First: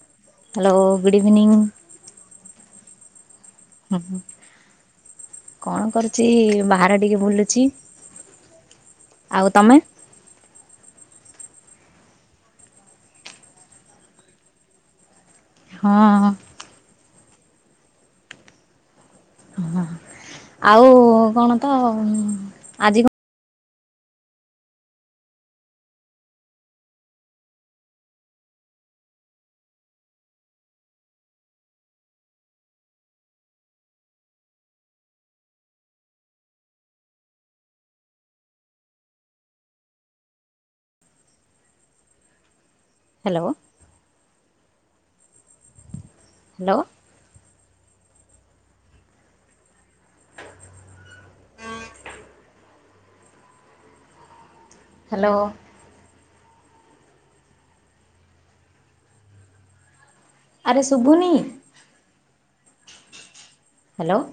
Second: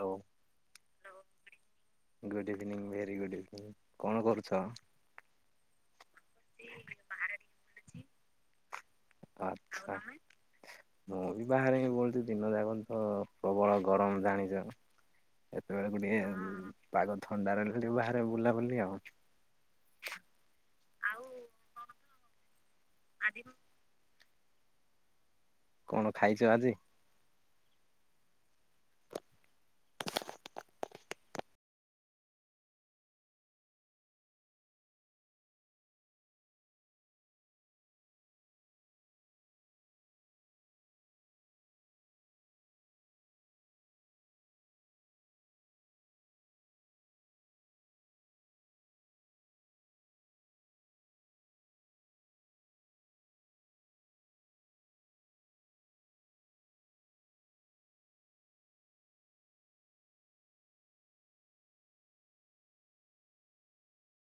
ହଉ hello good evening evening very good ଇଭି ହୁ କଣ କରୁଛି ବାହାରେ ଟିକେ ବୁଲୁଛି। ଆଉ ତମେ ଆଚ୍ଛା ମୁଁ ବି ବାହାରେ ହିଁ ବୁଲୁଚି ଦିନ ଯାକ ତ ପ୍ରବଳ ଗରମ ଜାଣିଚ ଏତବେଳକୁ ଟିକେ ହଁ ଏ ପାଗ ଥଣ୍ଡା ରହିଲେ ତ ଟିକେ ବାହାରେ ବୁଲାବୁଲି ଆଉ। ଆଉ କଣ ତ ହୁଁ ଆଜି କ କଣ ଖାଇଛ ଆଜି? ହ୍ୟାଲୋ ହ୍ୟାଲୋ ହ୍ୟାଲୋ ଆରେ ଶୁଭୁନି ହ୍ୟାଲୋ